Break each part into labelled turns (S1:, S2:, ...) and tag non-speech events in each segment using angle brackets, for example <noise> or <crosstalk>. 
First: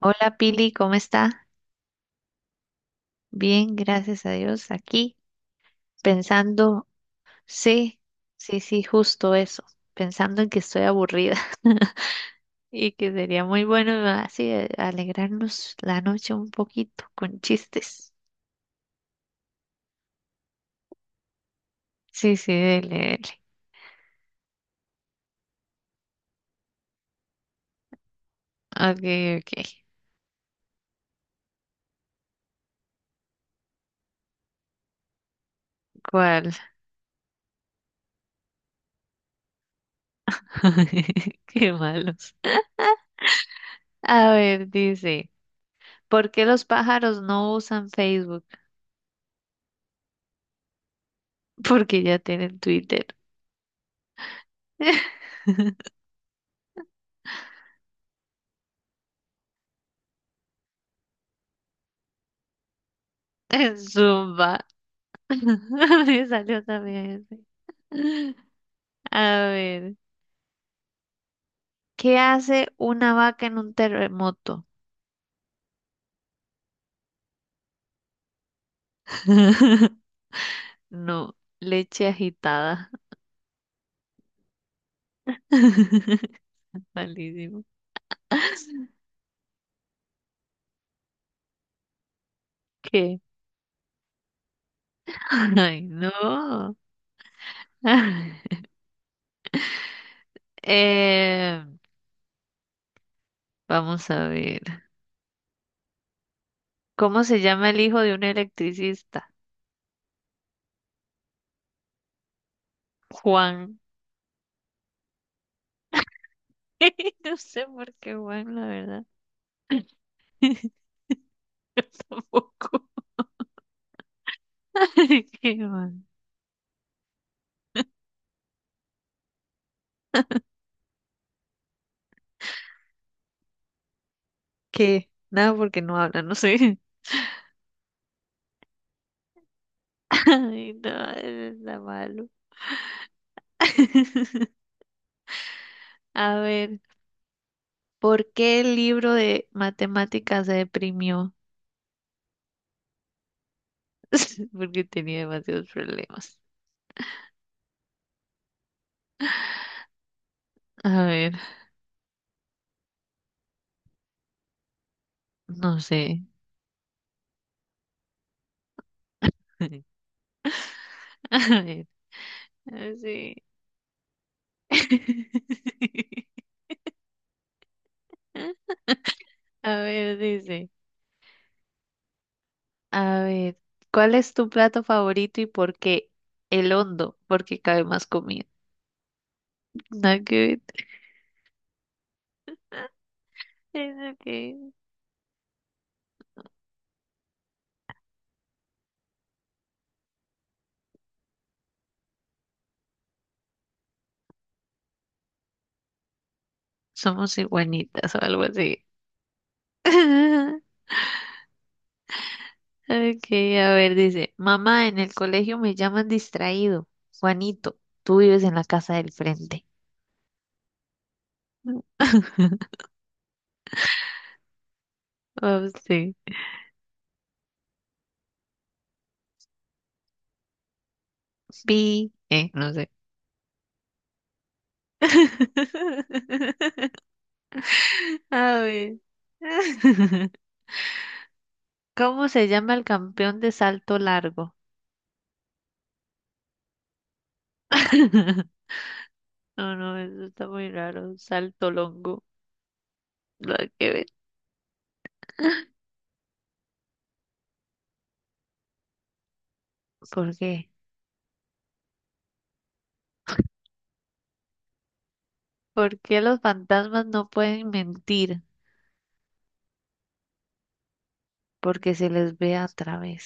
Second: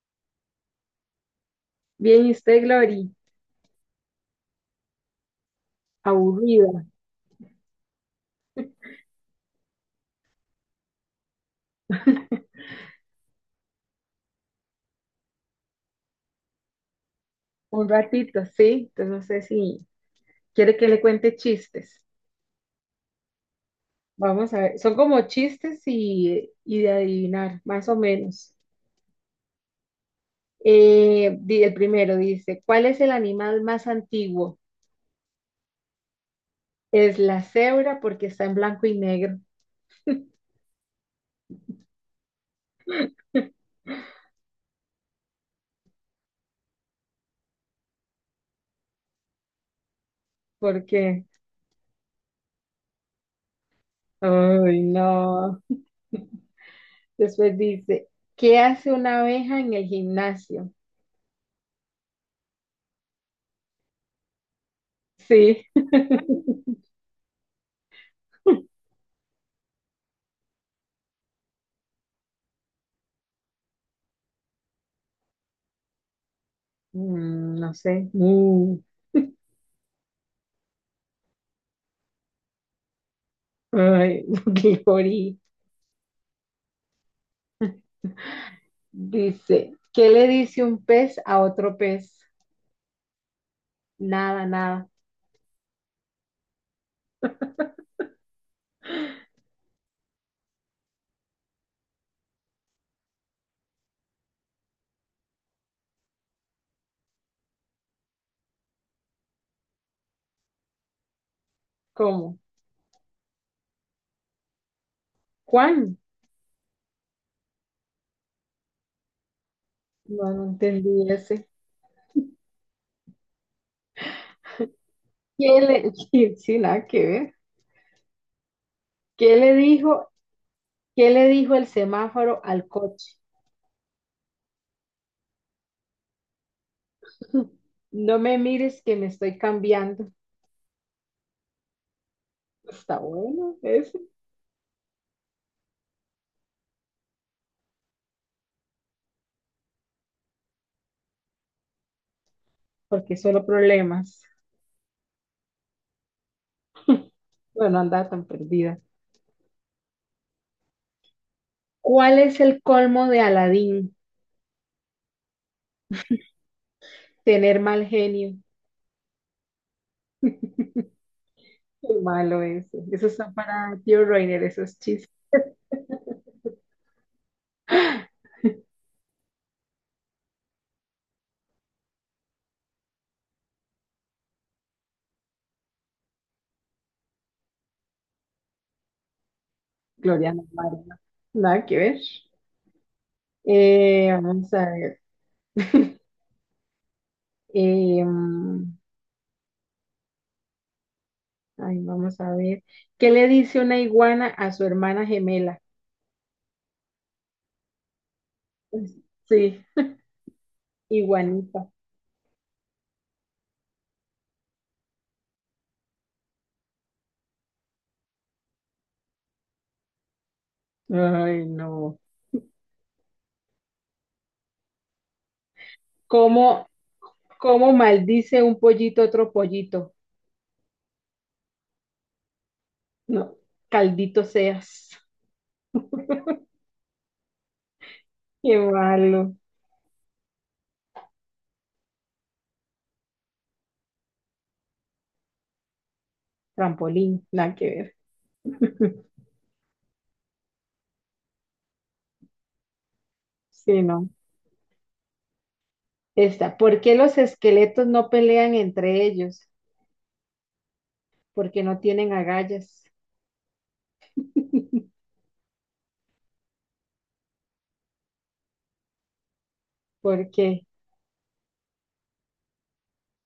S1: Hola Pili, ¿cómo está?
S2: Bien, ¿y usted, Glory?
S1: Bien, gracias a Dios. Aquí
S2: Aburrida.
S1: pensando, sí, sí, sí, justo eso, pensando en que estoy aburrida. <laughs> Y que sería muy bueno así alegrarnos la noche un poquito con
S2: Un
S1: chistes.
S2: ratito, sí. Entonces no sé si quiere que le cuente chistes.
S1: Sí, sí, dele,
S2: Vamos a ver. Son como chistes y de adivinar, más o menos.
S1: dele. Ok, ok.
S2: El primero dice, ¿cuál es el animal más antiguo?
S1: ¿Cuál?
S2: Es la cebra porque está en blanco y negro.
S1: <laughs> Qué malos. A ver, dice, ¿por qué los pájaros no usan Facebook?
S2: Porque,
S1: <laughs> Porque ya tienen Twitter.
S2: ay, no.
S1: <laughs>
S2: <laughs> Después dice, ¿qué hace una abeja en el gimnasio?
S1: Zumba.
S2: Sí.
S1: <laughs> Me salió también ese. A ver, ¿qué hace una vaca en un terremoto?
S2: No sé.
S1: <laughs> No, leche agitada.
S2: Ay, <laughs> Glory.
S1: <laughs> Malísimo.
S2: Dice, ¿qué le dice un pez a otro pez?
S1: ¿Qué?
S2: Nada, nada.
S1: Ay, no. <laughs> Eh, vamos a ver. ¿Cómo se llama el hijo de un electricista?
S2: ¿Cómo?
S1: Juan.
S2: ¿Juan?
S1: <laughs> No sé por qué Juan, la verdad.
S2: No, no
S1: <laughs>
S2: entendí ese.
S1: Yo tampoco. <laughs> ¿Qué
S2: ¿Qué le,
S1: Juan?
S2: <laughs> sí, sí, nada que ver. ¿Qué le dijo, ¿qué le dijo el semáforo al coche?
S1: ¿Qué? Nada porque no habla, no sé.
S2: <laughs> No me mires que me estoy cambiando.
S1: <laughs> Ay, no, eso está malo.
S2: Está bueno eso,
S1: <laughs> A ver, ¿por qué el libro de matemáticas se deprimió?
S2: porque solo problemas.
S1: <laughs> Porque tenía demasiados problemas.
S2: Bueno, anda tan perdida.
S1: A ver,
S2: ¿Cuál es el colmo de Aladín?
S1: no sé.
S2: Tener mal genio.
S1: <laughs> A ver,
S2: Qué malo ese.
S1: ah,
S2: Eso está
S1: sí.
S2: para tío Reiner, esos chistes.
S1: <laughs> A ver, dice. A ver, ¿cuál es tu plato favorito y por qué? El hondo, porque cabe más comida. <laughs> Nada
S2: Gloria no,
S1: que
S2: María, nada que ver.
S1: ver.
S2: Vamos a
S1: Eso.
S2: ver. <laughs> Eh, mm, Ay, vamos a ver. ¿Qué le dice una iguana a su hermana gemela?
S1: Somos iguanitas o algo así.
S2: Pues, sí,
S1: <laughs>
S2: iguanita.
S1: Ok, a ver, dice, mamá, en el colegio me llaman distraído. Juanito, tú vives en la casa del frente.
S2: Ay, no.
S1: <laughs> Oh, sí.
S2: ¿Cómo, ¿cómo maldice un pollito a otro pollito?
S1: Pi, no sé.
S2: No, caldito seas.
S1: <laughs>
S2: Qué
S1: A ver.
S2: malo.
S1: <laughs> ¿Cómo se llama el campeón de salto largo?
S2: Trampolín, nada que ver. <laughs>
S1: <laughs> No, no, eso está muy raro. Salto longo. Nada
S2: Sí,
S1: que ver.
S2: no. Esta. ¿Por qué los esqueletos no pelean entre ellos?
S1: ¿Por qué?
S2: Porque no tienen agallas.
S1: ¿Por qué los fantasmas no pueden mentir?
S2: Porque,
S1: Porque se les ve a través.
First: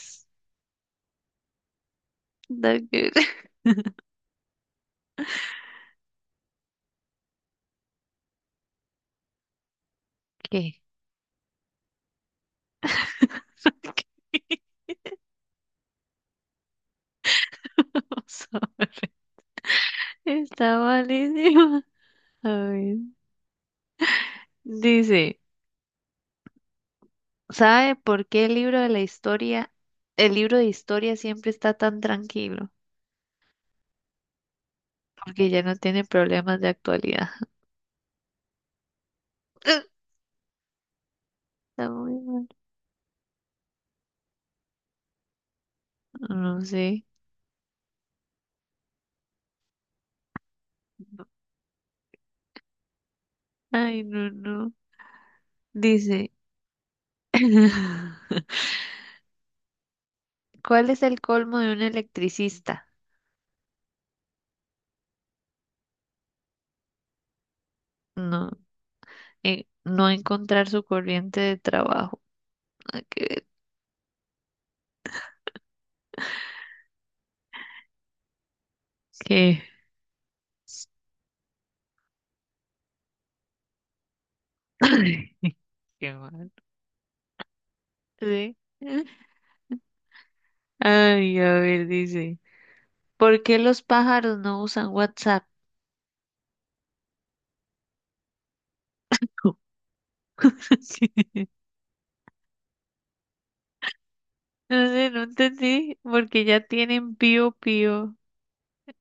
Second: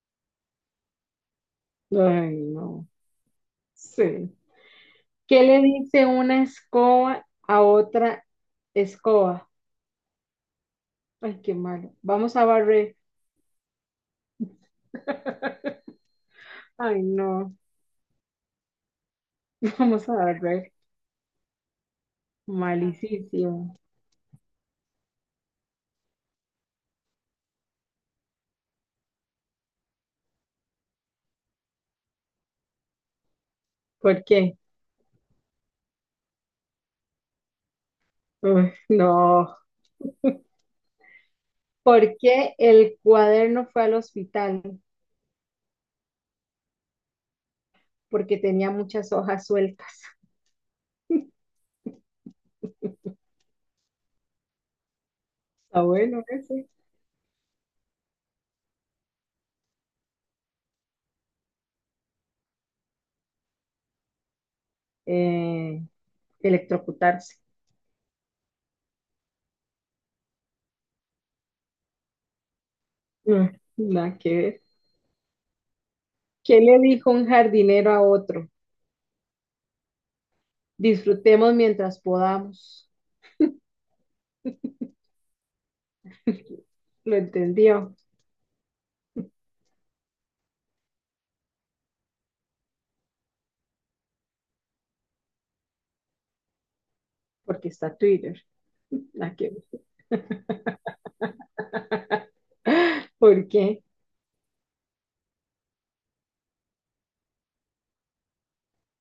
S2: ay,
S1: Da
S2: no,
S1: que- <laughs>
S2: sí. ¿Qué le dice una escoba a otra escoba?
S1: ¿Qué?
S2: Ay, qué malo. Vamos a barrer.
S1: <laughs>
S2: <laughs> Ay, no.
S1: Vamos a ver.
S2: Vamos a barrer.
S1: Está malísima. A ver.
S2: Malísimo.
S1: Dice, ¿sabe por qué el libro de historia siempre está tan tranquilo?
S2: ¿Por qué?
S1: Porque ya no tiene problemas de actualidad.
S2: Uy, no.
S1: <laughs> Está
S2: ¿Por
S1: muy mal.
S2: qué el cuaderno fue al hospital?
S1: No sé.
S2: Porque tenía muchas hojas sueltas.
S1: Ay, no, no.
S2: Está bueno
S1: Dice,
S2: ese.
S1: <laughs> ¿cuál es el colmo de un electricista?
S2: Eh, Electrocutarse.
S1: No, no encontrar su corriente de trabajo. que,
S2: Mm, Nada que ver. ¿Qué le dijo un jardinero a otro?
S1: que-
S2: Disfrutemos mientras podamos.
S1: <laughs> Qué mal.
S2: Lo entendió,
S1: Sí. Ay, a ver, dice, ¿por qué los pájaros no usan WhatsApp?
S2: porque está Twitter. Aquí.
S1: <laughs>
S2: <gasps> ¿Por qué?
S1: No sé, no entendí, porque ya tienen pío pío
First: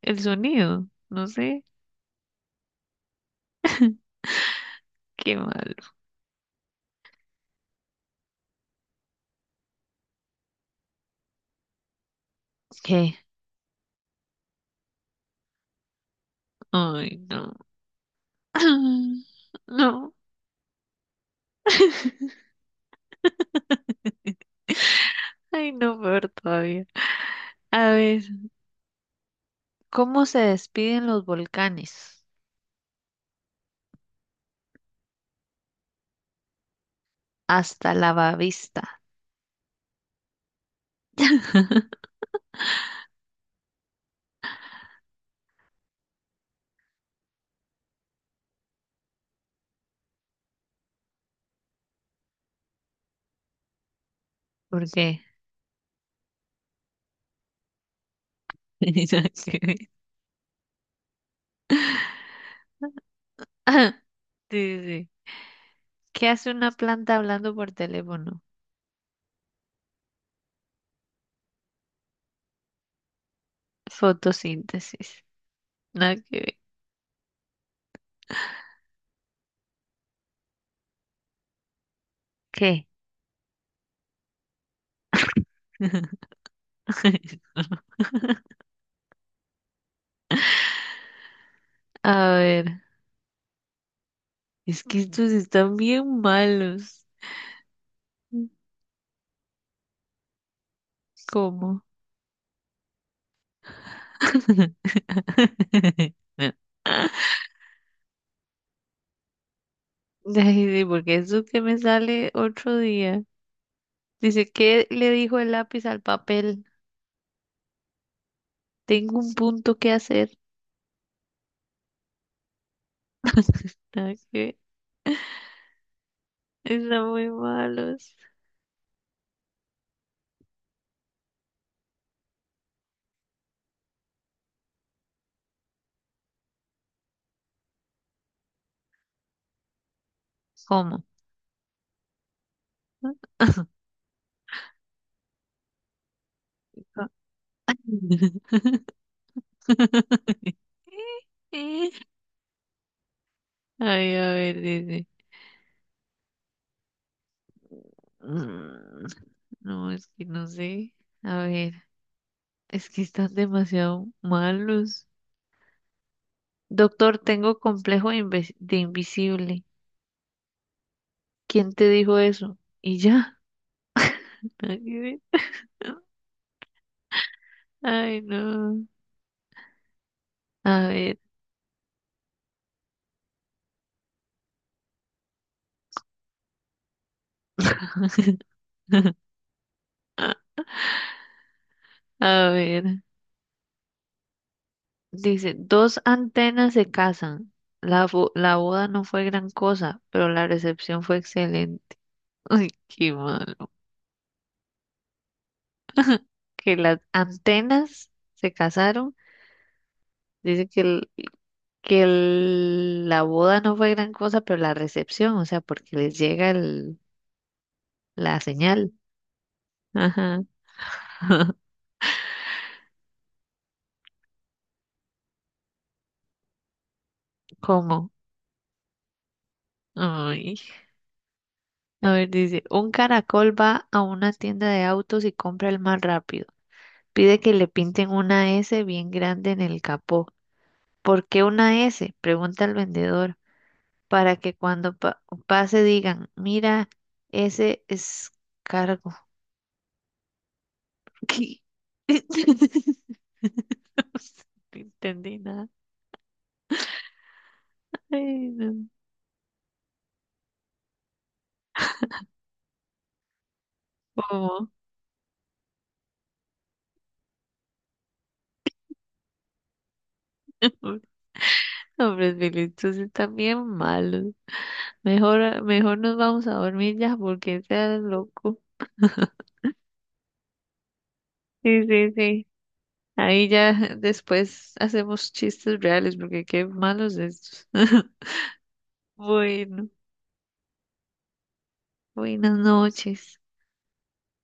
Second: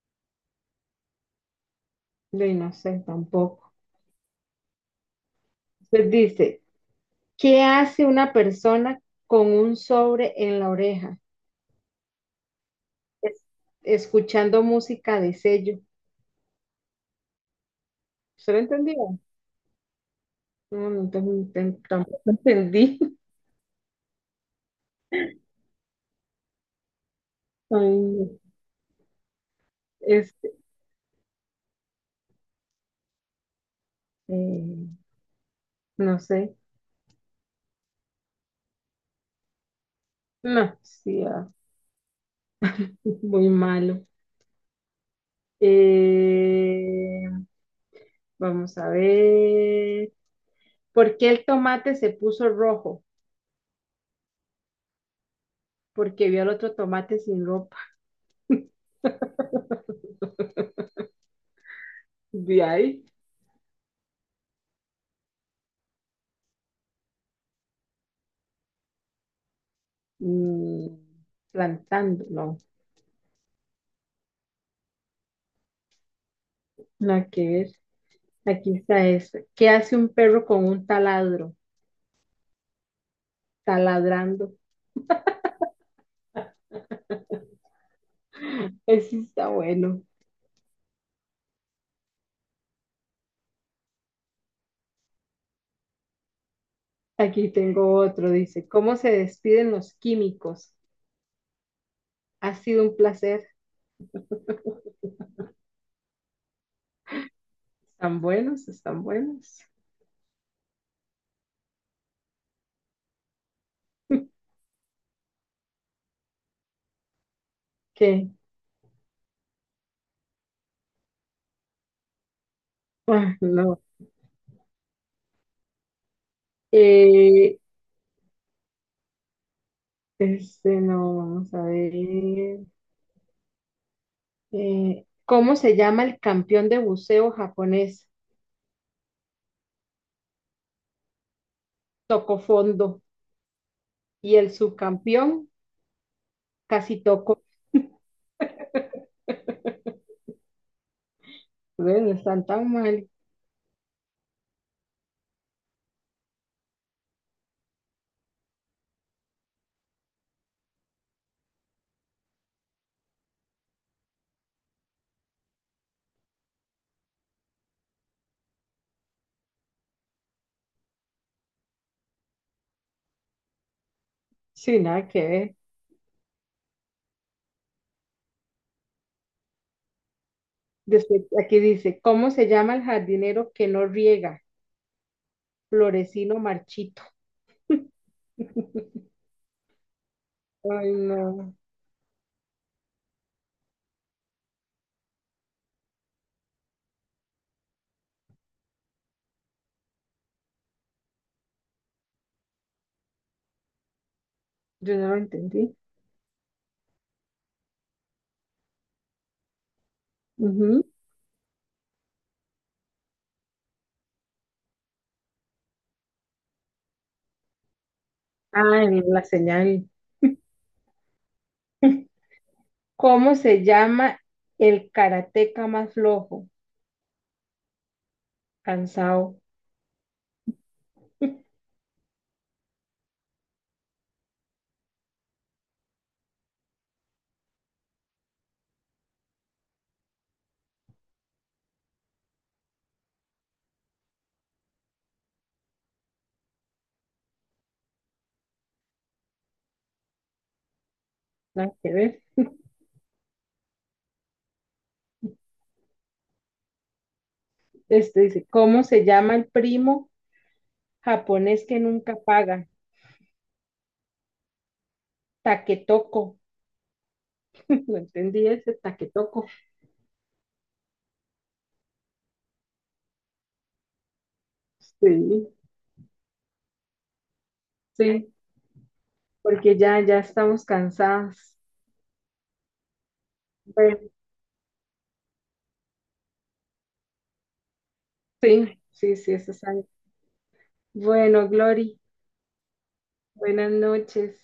S1: el sonido, no sé.
S2: No sé, tampoco.
S1: <laughs> Qué malo.
S2: Entonces dice, ¿qué hace una persona con un sobre en la oreja?
S1: ¿Qué?
S2: Es- Escuchando música de sello.
S1: Ay, no.
S2: ¿Se lo entendió?
S1: <clears throat> No,
S2: No, tampoco entendí. <laughs>
S1: ay, no, peor todavía.
S2: Ay,
S1: A ver,
S2: no.
S1: ¿cómo se
S2: este,
S1: despiden los volcanes?
S2: eh, no sé.
S1: Hasta la vista.
S2: No, sí, ah, muy malo. Eh, Vamos a ver. ¿Por qué el tomate se puso rojo?
S1: ¿Por qué?
S2: Porque vio al otro tomate sin ropa.
S1: <laughs> <laughs>
S2: De ahí,
S1: Sí, sí, sí. ¿Qué hace una planta hablando por teléfono?
S2: mm, plantando. No,
S1: Fotosíntesis. Nada que ver.
S2: nada que ver. Aquí está esta. ¿Qué hace un perro con un taladro?
S1: ¿Qué?
S2: Taladrando.
S1: <laughs>
S2: Ese está bueno.
S1: A ver, es que estos están bien malos.
S2: Aquí tengo otro. Dice, ¿cómo se despiden los químicos?
S1: ¿Cómo?
S2: Ha sido un placer.
S1: <laughs>
S2: Están buenos, están buenos.
S1: Ay, sí, porque eso que me sale otro día. Dice, ¿qué le dijo el lápiz al papel?
S2: ¿Qué?
S1: Tengo un punto que hacer.
S2: Ah,
S1: <laughs>
S2: no.
S1: Nada que ver. Están muy
S2: Eh,
S1: malos.
S2: este no, vamos a ver. ¿Cómo se llama el campeón de buceo japonés?
S1: ¿Cómo?
S2: Tocó fondo.
S1: <laughs>
S2: Y el subcampeón casi tocó.
S1: <laughs>
S2: Ve, no, <laughs> están tan mal.
S1: Ay, a ver, dice. Mm, no, es que no sé. A ver, es que están demasiado malos. Doctor, tengo complejo de, de invisible. ¿Quién te dijo eso? Y ya. Nada
S2: Sí,
S1: que
S2: nada
S1: ver.
S2: que ver.
S1: Ay, no. A ver,
S2: Después, aquí dice, ¿cómo se llama el jardinero que no riega? Florecino marchito. <laughs>
S1: <laughs>
S2: Ay, no,
S1: a ver. Dice, dos antenas se casan. La boda no fue gran cosa, pero la recepción fue excelente. Ay, qué malo.
S2: yo no lo entendí.
S1: Que las antenas se casaron. Dice
S2: Ujú.
S1: que la boda no fue gran cosa, pero la recepción, o sea, porque les llega la
S2: Ah,
S1: señal.
S2: en la señal.
S1: Ajá.
S2: <laughs> ¿Cómo se llama el karateca más flojo?
S1: ¿Cómo?
S2: Cansado.
S1: Ay.
S2: <laughs>
S1: A ver, dice, un caracol va a una tienda de autos y compra el más rápido. Pide que le pinten una S bien grande en el capó. ¿Por qué una S? Pregunta el vendedor, para que cuando pase digan, mira, ese es. ¿Qué?
S2: Nada que ver.
S1: <laughs> No entendí nada.
S2: Este dice,
S1: Ay,
S2: ¿cómo
S1: no.
S2: se llama el primo? Japonés que nunca paga.
S1: ¿Cómo?
S2: Taquetoco. <laughs> No entendí ese taquetoco.
S1: Hombres, Bilichus están bien malos.
S2: Sí,
S1: Mejor, mejor nos vamos a dormir ya porque seas
S2: sí,
S1: loco.
S2: porque ya estamos cansados.
S1: Sí, sí, sí. Ahí ya
S2: Bueno,
S1: después hacemos chistes reales porque qué malos estos. <laughs>
S2: sí, sí, sí, eso es algo.
S1: Bueno,
S2: Bueno, Glory,
S1: buenas noches.
S2: buenas noches.